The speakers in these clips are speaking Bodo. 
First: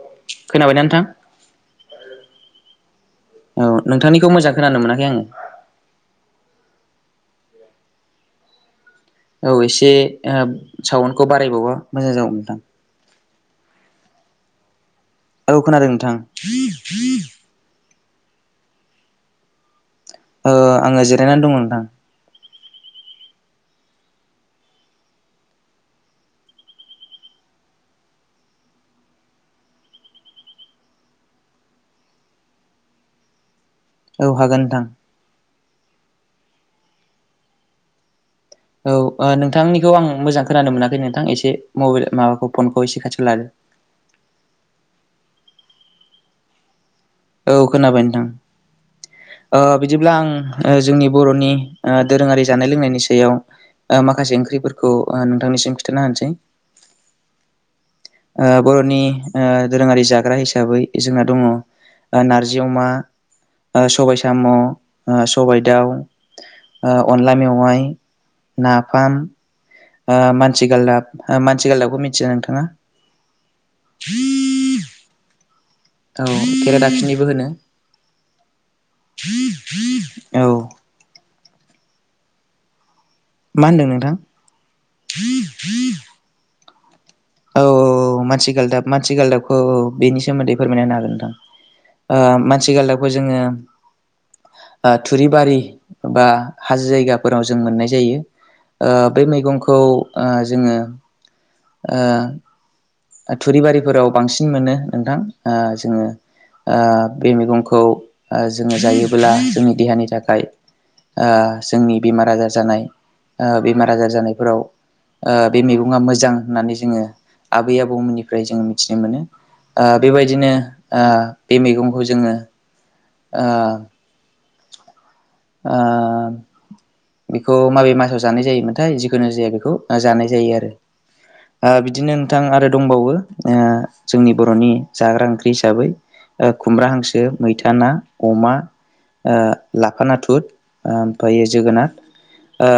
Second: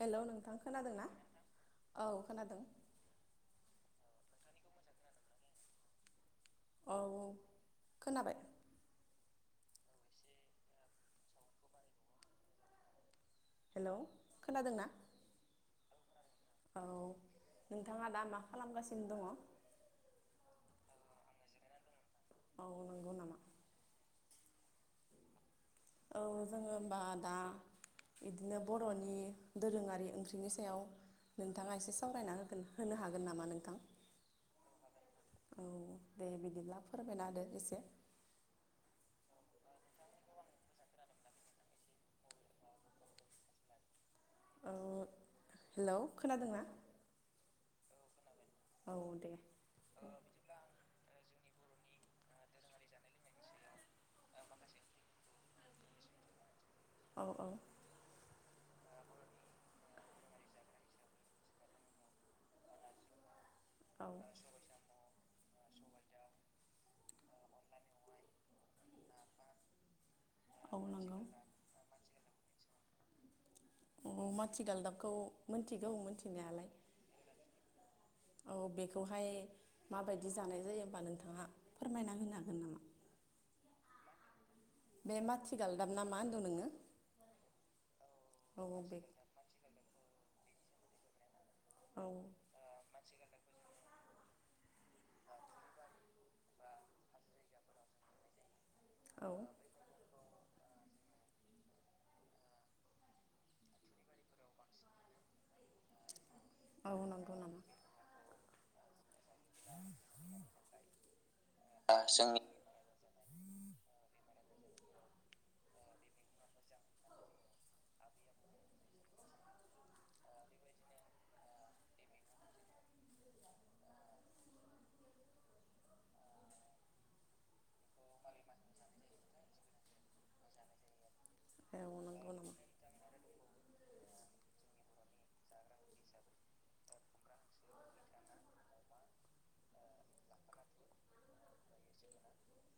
हेल' नोंथां खोनादोंना औ खोनादों औ नोंथांनिखौ मोजां खोनानो मोनाखै आङो औ खोनाबाय औ एसे साउन्डखौ बारायबावबा मोजां जागौमोन नोंथां हेलौ खोनादों ना औ खोनादों नोंथां नोंथाङा दा मा खालामगासिनो दङ ओ आङो जिरायनानै दङ नोंथां औ नंगौ नामा औ जोङो होमबा दा बिदिनो बर'नि दोरोङारि ओंख्रिनि सायाव नोंथाङा एसे सावरायना होगोन होनो हागोन नामा नोंथां? औ हागोन नोंथां औ दे बिदिब्ला फोरमायनादो इसे‌। औ ओ नोंथांनिखौ आं मोजां खोनानो मोनाखै नोंथां एसे मबेल माबाखौ फनखौ एसे खाथियाव लादो। औ हेलौ खोनादोंना? औ खोनाबाय नोंथां औ दे ओ बिदिब्ला आं ओ जोंनि बर'नि ओ दोरोङारि जानाय लोंनायनि सायाव ओ माखासे ओंख्रिफोरखौ ओ नोंथांनिसिम खिथाना होनोसै औ औ। ओ बर'नि ओ दोरोङारि जाग्रा हिसाबै जोंना दङ ओ नारजि अमा ओ औ सबाय साम'। सबाय दाउ ओ अनला मेवाइ, नाफाम। ओ मानसि औ गालदाब नंगौ ओ मानसि गालदाबखौ मिथिया नोंथाङा? औ माथि गालदाबखौ। औ केरेडााखिनिबो होनो। औ बेखौहाय माबायदि औ जानाय जायो बा नोंथाङा? फोरमायना होनो हागोन नामा? मा होनदों नोंथां? बे माथि गालदाम ना मा होनदों नोङो? औ औ औ मानसि औ औ गालदाब बे मानसि गालदाबखौ औ बेनि सोमोन्दै फोरमायनो हागोन नोंथां। औ ओ मानसि गालदाबखौ जोङो। ओ थुरिबारि बा हाजो जायगाफोराव जों मोननाय जायो। ओ बे औ मैगंखौ ओ जोङो ओ ओ थुरिबारिफोराव बांसिन मोनो नोंथां ओ जोङो। ओ औ बे नंगौ नामा मेगंखौ ओ जोङो जायो। ब्ला जोंनि देहानि थाखाय ओ जोंनि बेमार आजार जानाय। ओ बेमार आजार जानायफोराव ओ बे मेगङा मोजां होननानै जोङो आब बै आबौमोननिफ्राय जों मिथिनो मोनो। ओ बेबायदिनो ओ बे मैगंखौ जोङो ओ आ बेखौ माबे मासाव जानाय जायोमोनथाय जिखुनु जे बेखौ जानाय जायो आरो। ओ औ बिदिनो नंगौ नोंथां नामा आरो दंबावो ओ। जोंनि बर'नि जाग्रा ओंख्रि हिसाबै। ओ खुमब्रा हांसो, मैथा ना, अमा ओ लाफानाथुरुर ओ मफायो जोगोनार। ओ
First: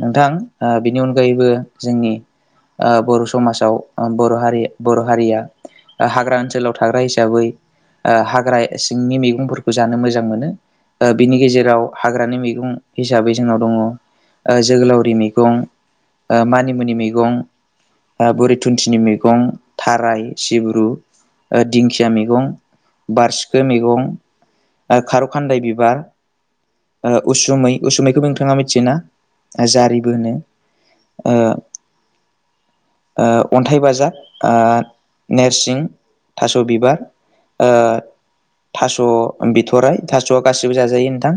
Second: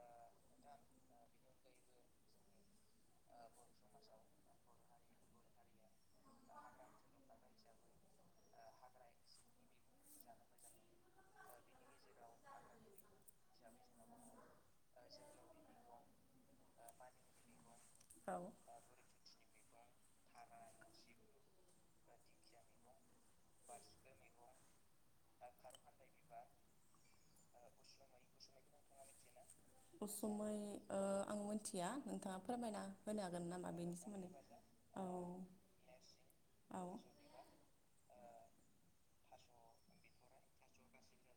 नोंथां ओ बिनि अनगायैबो जोंनि ओ बर' समाजाव ओ बर' हारि बर' हारिया हाग्रा ओनसोलाव थाग्रा हिसाबै ओ हाग्रा सिंनि मैगंफोरखौ जानो मोजां मोनो। बिनि गेजेराव हाग्रानि मैगं हिसाबै जोंनाव दङ ओ जोगोलावरि मेगं। ओ मानिमुनि मैगं ओ औ बोरि थुुनथिनि मैगं थाराय, सिब्रु। ओ दिंखिया मैगं, बारसिखो मैगं आ खारौ खान्दाय बिब ओ उसुमै उसुमैखौ नोंथाङा मिथियोना? जारिबो होनो उसुमै ओ आं मिथिया नोंथाङा फोरमायना ओ होनो हागोन नामा अन्थाइ बेनि बाजाब सोमोन्दै? ओ औ नोरसिं थास' औ बिबार ओ थास' बिथराय थास' गासिबो जाजायो नोंथां।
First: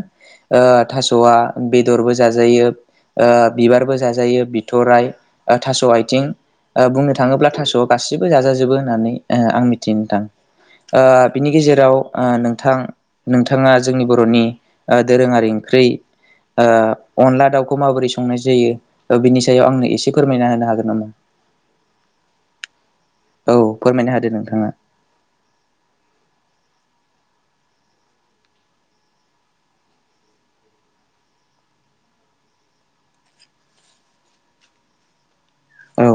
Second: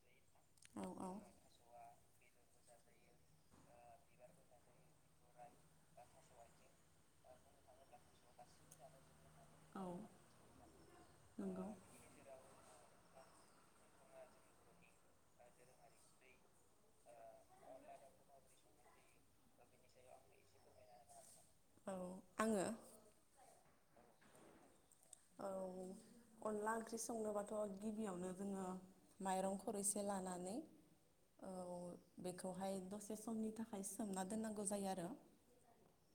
ओ औ थास'आ बे दरबो जाजायो ओ बिबारबो जाजायो बिथ'राइ, आ थास' आइथिं। ओ बुंनो थाङोब्ला थास'आ गासिबो जाजाजोबो होननानै ओ आं मिथियोनोंथां ओ बिनि नंगौ गेजेराव ओ नोंथां नोंथाङा जोंनि बर'नि ओ दोरोङारि ओंख्रि ओ अनला दाउखौ माबोरै संनाय जायो ओ बिनि सायाव आंनो इसे फोरमायना होनो हागोन नामा? औ आङो औ फोरमायनो हादो नोंथाङा। औ अनला ओंख्रि संनोबाथ' गिबियावनो जोङो माइरं खर एसे लानानै औ बेखौहाय दसे समनि थाखाय सोमना दोननांगौ जायो आरो औ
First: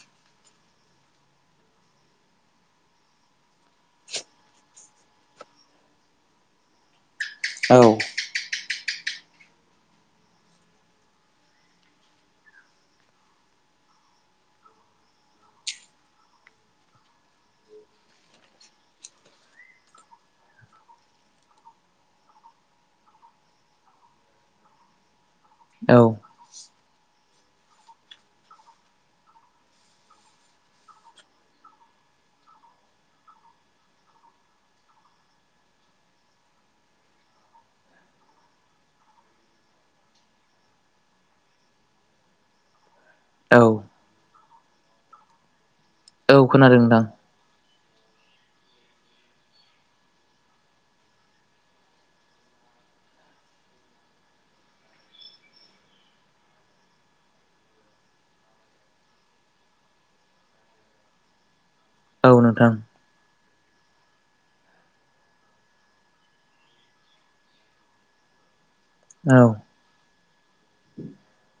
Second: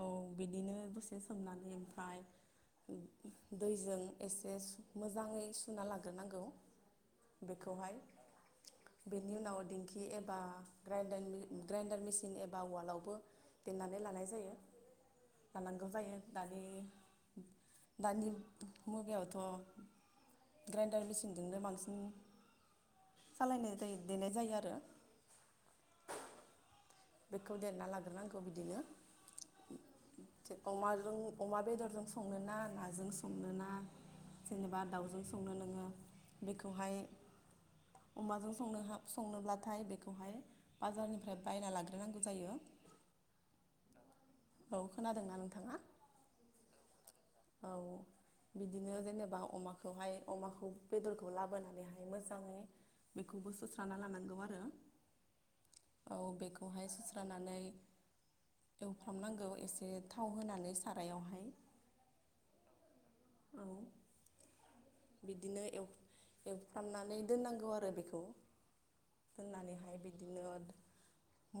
औ बिदिनो दसे सोमनानै ओमफ्राय दैजों एसे मोजाङै सुना लाग्रोनांगौ। औ बेखौहाय। बेनि उनाव दिंखि एबा ग्रडार ग्राइन्डार मेसिन एबा उवालावबो दोननानै लानाय जायो लानांगौ जायो दानि दानि मुगायावथ' ग्राइन्डार मेसिनजोंनो बांसिन सालायनाय जायो देनाय जायो आरो। औ। बेखौ देरना लाग्रोनांगौ बिदिनो। थि अमाजों अमा बेदरजों संनो ना नाजों संनो ना जेनेबा दाउजों संनो नोङो बेखौहाय अमाजों संनो संनोब्लाथाय बेखौहाय बाजारनिफ्राय बायना लागोन। नांगौ जायो। औ। औ खोनादोंना नोंथाङा? औ खोनादों नोंथां। औ। बिदिनो जेनेबा अमाखौहाय अमाखौ बेदरखौ लाबोनानैहाय मोजाङै बेखौबो सोस्रा लानांगौ आरो। औ बेखौहाय सुस्रानानै एवफ्रामनांगौ एसे थाव होनानै सारायावहाय औ नोंथां। औ। बिदिनो एवफ्रामनानै दोननांगौ आरो बेखौ औ दनानैहाय बिदिनो मस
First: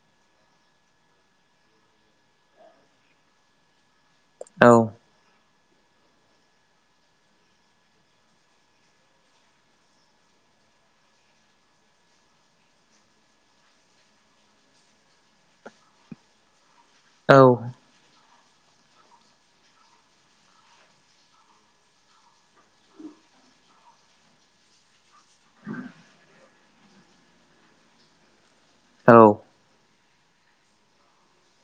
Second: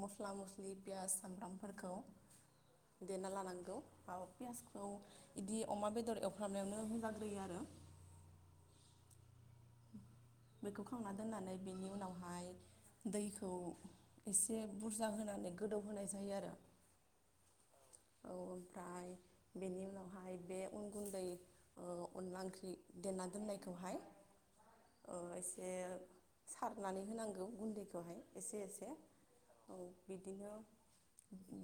मस्ला मस्लि पियास सामब्रामफोरखौ देरना लानांगौ। औ पियासखौ बिदि अमा बेदर एवफ्रामनायावनो होजाग्रोयो आरो। बेखौ खांना दोननानै बेनि उनावहाय दैखौ एसे बुरजा होनानै माने गोदौ होनोनाय जायो आरो। औ। औ ओमफ्राय बेनि उनावहाय बे उन गुन्दै अनला ओंख्रि देना दोननायखौहाय [inaudible] एसे सारनानै होनांगौ गुन्दैखौहाय एसे एसे औ औ बिदिनो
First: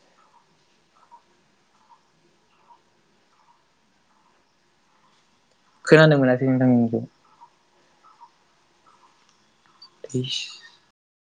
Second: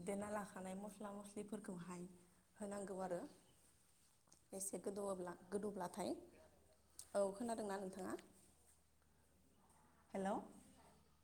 दा लाखानाय मस्ला मस्ला मस्लिफोरखौहाय होनांगौ आरो एसे गोदौवोब्ला। गोदौब्लाथाय खोनानो मोनासै नोंथांनिखौ औ खोनादोंना नोंथां? बिस हेल'